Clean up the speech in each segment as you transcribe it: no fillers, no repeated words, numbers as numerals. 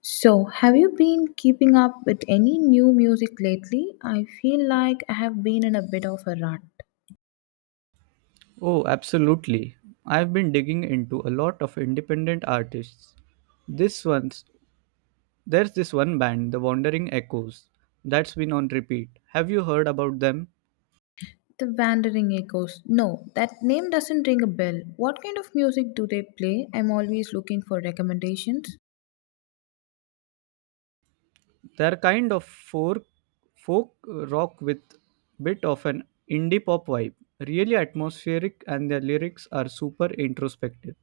So, have you been keeping up with any new music lately? I feel like I have been in a bit of a rut. Oh, absolutely. I've been digging into a lot of independent artists. This one's there's this one band, The Wandering Echoes, that's been on repeat. Have you heard about them? The Wandering Echoes. No, that name doesn't ring a bell. What kind of music do they play? I'm always looking for recommendations. They're kind of folk rock with bit of an indie pop vibe. Really atmospheric and their lyrics are super introspective.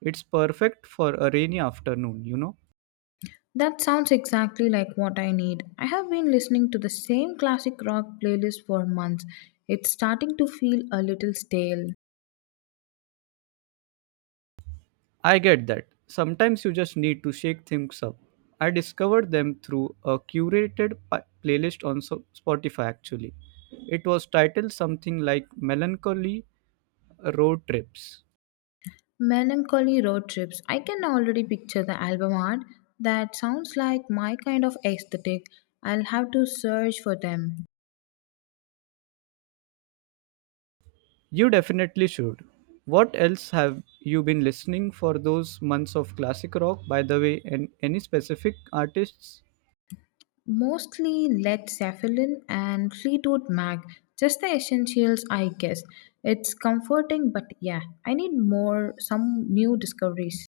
It's perfect for a rainy afternoon. That sounds exactly like what I need. I have been listening to the same classic rock playlist for months. It's starting to feel a little stale. I get that. Sometimes you just need to shake things up. I discovered them through a curated playlist on Spotify actually. It was titled something like Melancholy Road Trips. Melancholy road trips. I can already picture the album art. That sounds like my kind of aesthetic. I'll have to search for them. You definitely should. What else have you been listening for those months of classic rock by the way and any specific artists? Mostly Led Zeppelin and Fleetwood Mac. Just the essentials, I guess. It's comforting, but yeah, I need more, some new discoveries.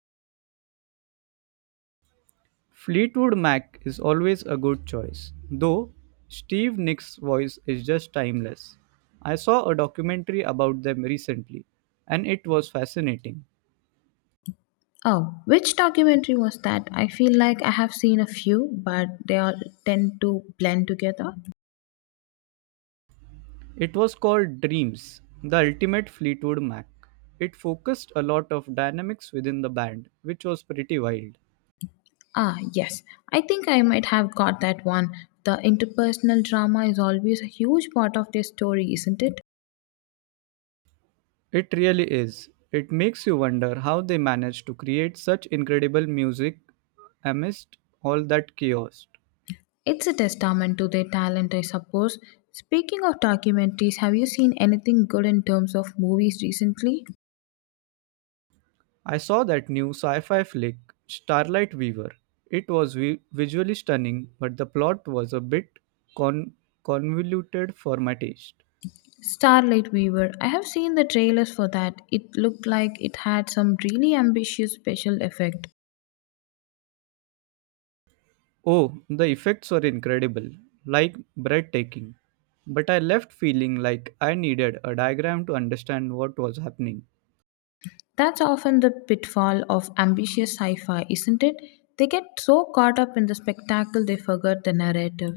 Fleetwood Mac is always a good choice, though Steve Nick's voice is just timeless. I saw a documentary about them recently, and it was fascinating. Oh, which documentary was that? I feel like I have seen a few, but they all tend to blend together. It was called Dreams, the ultimate Fleetwood Mac. It focused a lot of dynamics within the band, which was pretty wild. Ah, yes. I think I might have got that one. The interpersonal drama is always a huge part of their story, isn't it? It really is. It makes you wonder how they managed to create such incredible music amidst all that chaos. It's a testament to their talent, I suppose. Speaking of documentaries, have you seen anything good in terms of movies recently? I saw that new sci fi flick, Starlight Weaver. It was visually stunning, but the plot was a bit con- convoluted for my taste. Starlight Weaver. I have seen the trailers for that. It looked like it had some really ambitious special effect. Oh, the effects were incredible, like breathtaking. But I left feeling like I needed a diagram to understand what was happening. That's often the pitfall of ambitious sci-fi, isn't it? They get so caught up in the spectacle they forget the narrative.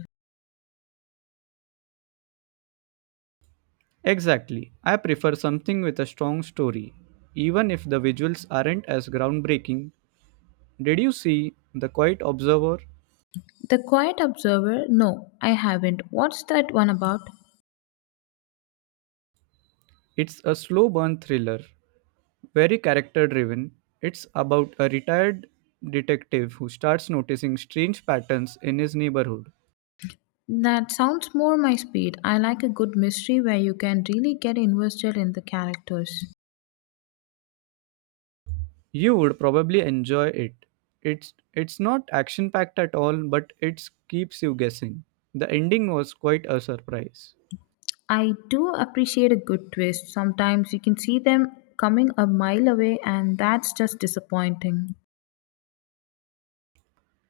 Exactly. I prefer something with a strong story, even if the visuals aren't as groundbreaking. Did you see The Quiet Observer? The Quiet Observer? No, I haven't. What's that one about? It's a slow burn thriller, very character driven. It's about a retired detective who starts noticing strange patterns in his neighborhood. That sounds more my speed. I like a good mystery where you can really get invested in the characters. You would probably enjoy it. It's not action packed at all, but it keeps you guessing. The ending was quite a surprise. I do appreciate a good twist. Sometimes you can see them coming a mile away, and that's just disappointing.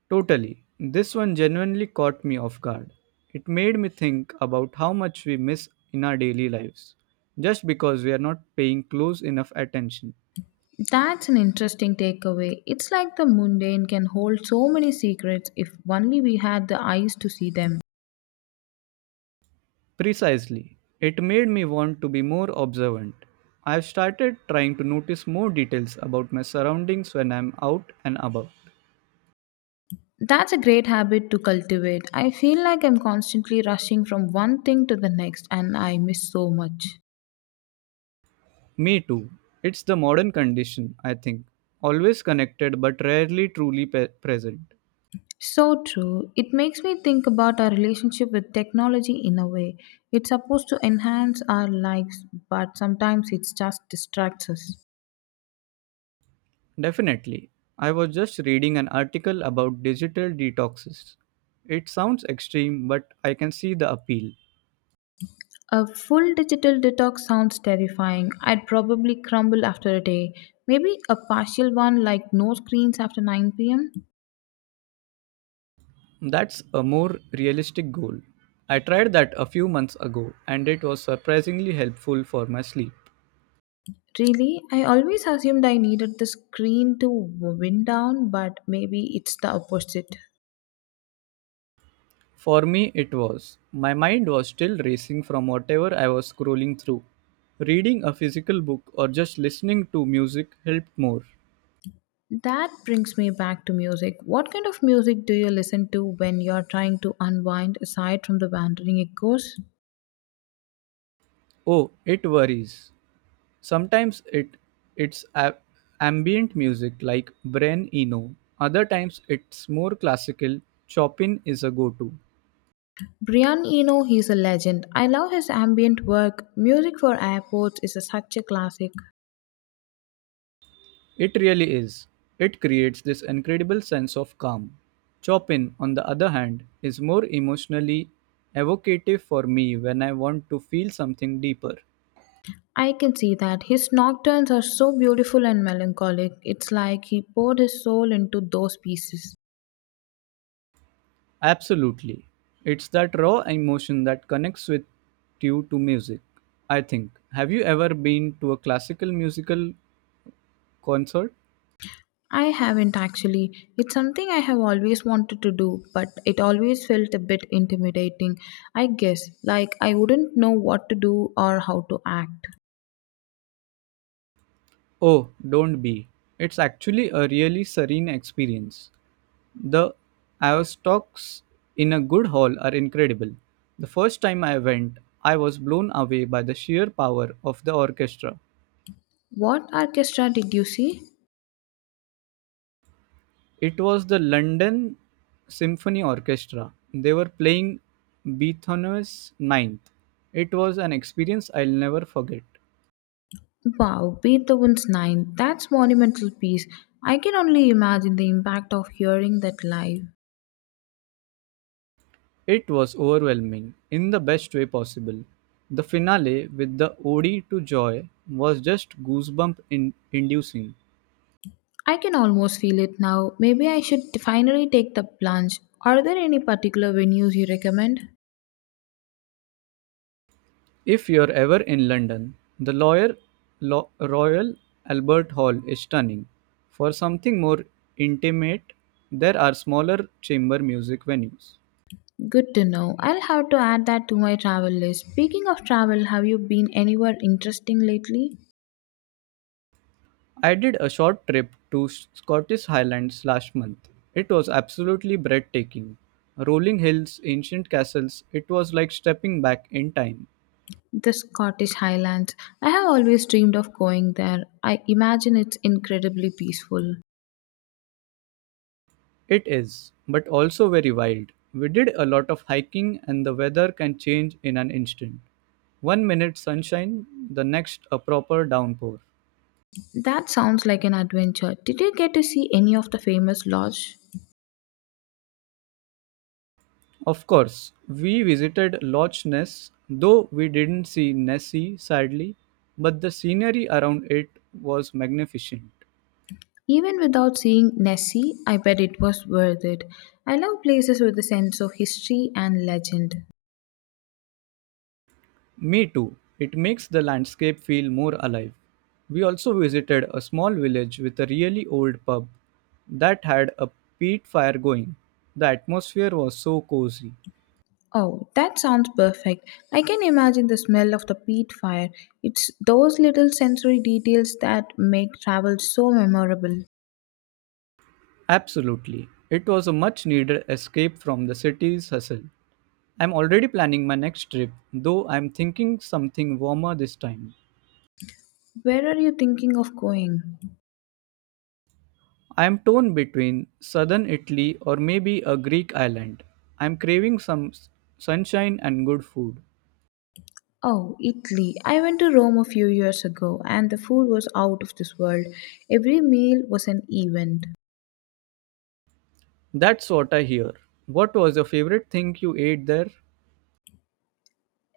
Totally. This one genuinely caught me off guard. It made me think about how much we miss in our daily lives just because we are not paying close enough attention. That's an interesting takeaway. It's like the mundane can hold so many secrets if only we had the eyes to see them. Precisely. It made me want to be more observant. I've started trying to notice more details about my surroundings when I'm out and about. That's a great habit to cultivate. I feel like I'm constantly rushing from one thing to the next and I miss so much. Me too. It's the modern condition, I think. Always connected but rarely truly present. So true. It makes me think about our relationship with technology in a way. It's supposed to enhance our lives, but sometimes it just distracts us. Definitely. I was just reading an article about digital detoxes. It sounds extreme, but I can see the appeal. A full digital detox sounds terrifying. I'd probably crumble after a day. Maybe a partial one like no screens after 9 p.m.? That's a more realistic goal. I tried that a few months ago and it was surprisingly helpful for my sleep. Really, I always assumed I needed the screen to wind down, but maybe it's the opposite. For me, it was. My mind was still racing from whatever I was scrolling through. Reading a physical book or just listening to music helped more. That brings me back to music. What kind of music do you listen to when you're trying to unwind aside from the wandering echoes? Oh, it worries. Sometimes it's a- ambient music like Bren Eno. Other times it's more classical. Chopin is a go-to. Brian Eno, he's a legend. I love his ambient work. Music for Airports such a classic. It really is. It creates this incredible sense of calm. Chopin, on the other hand, is more emotionally evocative for me when I want to feel something deeper. I can see that. His nocturnes are so beautiful and melancholic. It's like he poured his soul into those pieces. Absolutely. It's that raw emotion that connects with you to music, I think. Have you ever been to a classical musical concert? I haven't actually. It's something I have always wanted to do, but it always felt a bit intimidating, I guess. Like I wouldn't know what to do or how to act. Oh, don't be. It's actually a really serene experience. The Aztecs in a good hall are incredible. The first time I went, I was blown away by the sheer power of the orchestra. What orchestra did you see? It was the London Symphony Orchestra. They were playing Beethoven's Ninth. It was an experience I'll never forget. Wow, Beethoven's Nine. That's monumental piece. I can only imagine the impact of hearing that live. It was overwhelming in the best way possible. The finale with the Ode to Joy was just goosebump inducing. I can almost feel it now. Maybe I should finally take the plunge. Are there any particular venues you recommend? If you're ever in London, the Royal Albert Hall is stunning. For something more intimate, there are smaller chamber music venues. Good to know. I'll have to add that to my travel list. Speaking of travel, have you been anywhere interesting lately? I did a short trip to Scottish Highlands last month. It was absolutely breathtaking. Rolling hills, ancient castles, it was like stepping back in time. The Scottish Highlands. I have always dreamed of going there. I imagine it's incredibly peaceful. It is, but also very wild. We did a lot of hiking, and the weather can change in an instant. One minute sunshine, the next a proper downpour. That sounds like an adventure. Did you get to see any of the famous lodges? Of course, we visited Loch Ness, though we didn't see Nessie sadly, but the scenery around it was magnificent. Even without seeing Nessie, I bet it was worth it. I love places with a sense of history and legend. Me too, it makes the landscape feel more alive. We also visited a small village with a really old pub that had a peat fire going. The atmosphere was so cozy. Oh, that sounds perfect. I can imagine the smell of the peat fire. It's those little sensory details that make travel so memorable. Absolutely, it was a much needed escape from the city's hustle. I'm already planning my next trip, though I'm thinking something warmer this time. Where are you thinking of going? I'm torn between southern Italy or maybe a Greek island. I'm craving some sunshine and good food. Oh, Italy. I went to Rome a few years ago and the food was out of this world. Every meal was an event. That's what I hear. What was your favorite thing you ate there?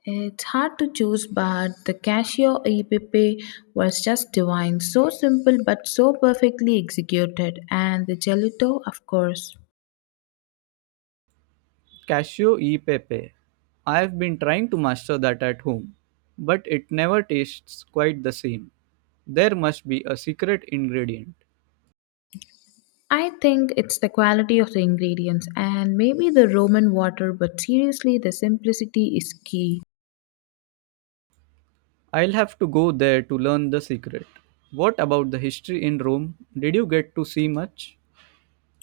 It's hard to choose, but the cashier e pepe was just divine. So simple, but so perfectly executed. And the gelato, of course. Cashew e pepe. I've been trying to master that at home, but it never tastes quite the same. There must be a secret ingredient. I think it's the quality of the ingredients and maybe the Roman water, but seriously, the simplicity is key. I'll have to go there to learn the secret. What about the history in Rome? Did you get to see much?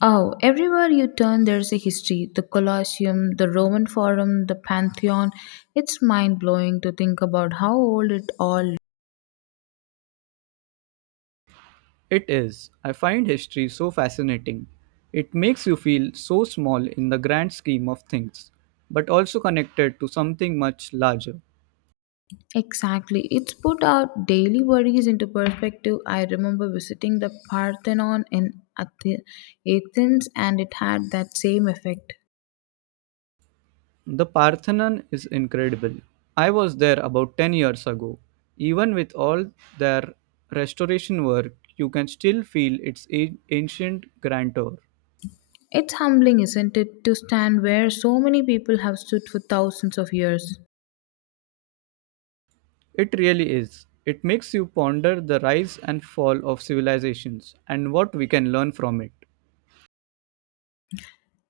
Oh, everywhere you turn, there's a history the Colosseum, the Roman Forum, the Pantheon. It's mind blowing to think about how old it all It is. I find history so fascinating. It makes you feel so small in the grand scheme of things, but also connected to something much larger. Exactly. It's put our daily worries into perspective. I remember visiting the Parthenon in Athens, and it had that same effect. The Parthenon is incredible. I was there about 10 years ago. Even with all their restoration work, you can still feel its ancient grandeur. It's humbling, isn't it, to stand where so many people have stood for thousands of years. It really is. It makes you ponder the rise and fall of civilizations and what we can learn from it.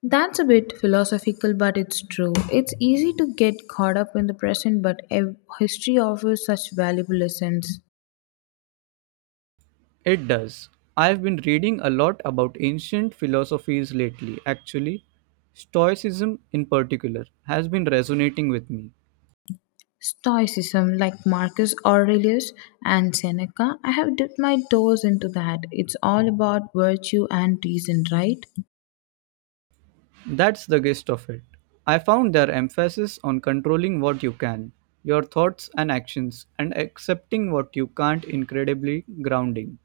That's a bit philosophical, but it's true. It's easy to get caught up in the present, but history offers such valuable lessons. It does. I've been reading a lot about ancient philosophies lately, actually. Stoicism, in particular, has been resonating with me. Stoicism, like Marcus Aurelius and Seneca, I have dipped my toes into that. It's all about virtue and reason, right? That's the gist of it. I found their emphasis on controlling what you can, your thoughts and actions, and accepting what you can't incredibly grounding.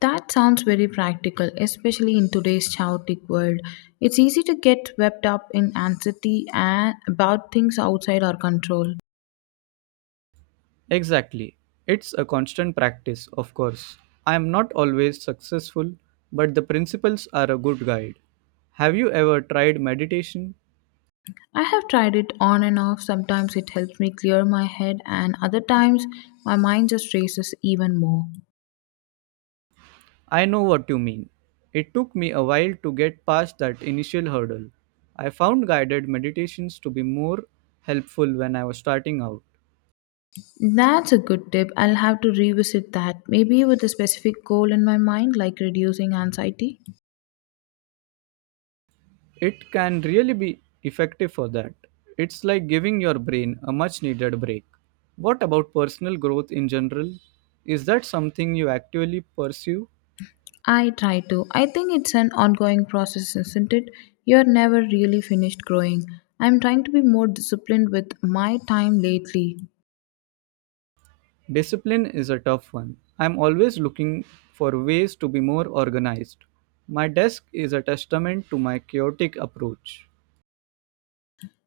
That sounds very practical, especially in today's chaotic world. It's easy to get swept up in anxiety and about things outside our control. Exactly. It's a constant practice, of course. I am not always successful, but the principles are a good guide. Have you ever tried meditation? I have tried it on and off. Sometimes it helps me clear my head, and other times my mind just races even more. I know what you mean. It took me a while to get past that initial hurdle. I found guided meditations to be more helpful when I was starting out. That's a good tip. I'll have to revisit that, maybe with a specific goal in my mind, like reducing anxiety. It can really be effective for that. It's like giving your brain a much needed break. What about personal growth in general? Is that something you actively pursue? I try to. I think it's an ongoing process, isn't it? You're never really finished growing. I'm trying to be more disciplined with my time lately. Discipline is a tough one. I'm always looking for ways to be more organized. My desk is a testament to my chaotic approach.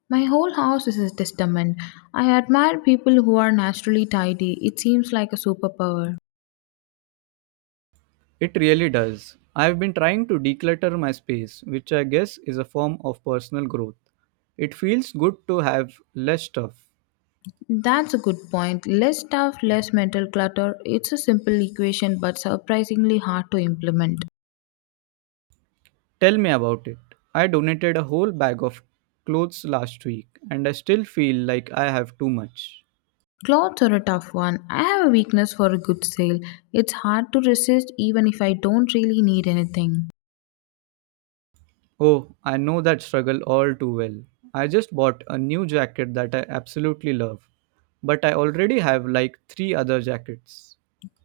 My whole house is a testament. I admire people who are naturally tidy. It seems like a superpower. It really does. I've been trying to declutter my space, which I guess is a form of personal growth. It feels good to have less stuff. That's a good point. Less stuff, less mental clutter. It's a simple equation but surprisingly hard to implement. Tell me about it. I donated a whole bag of clothes last week and I still feel like I have too much. Clothes are a tough one. I have a weakness for a good sale. It's hard to resist even if I don't really need anything. Oh, I know that struggle all too well. I just bought a new jacket that I absolutely love, but I already have like three other jackets.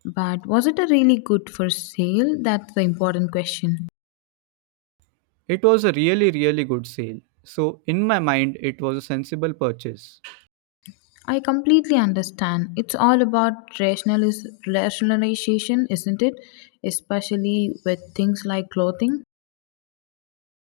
But was it a really good for sale? That's the important question. It was a really, really good sale, so in my mind, it was a sensible purchase. I completely understand. It's all about rationalization, isn't it? Especially with things like clothing.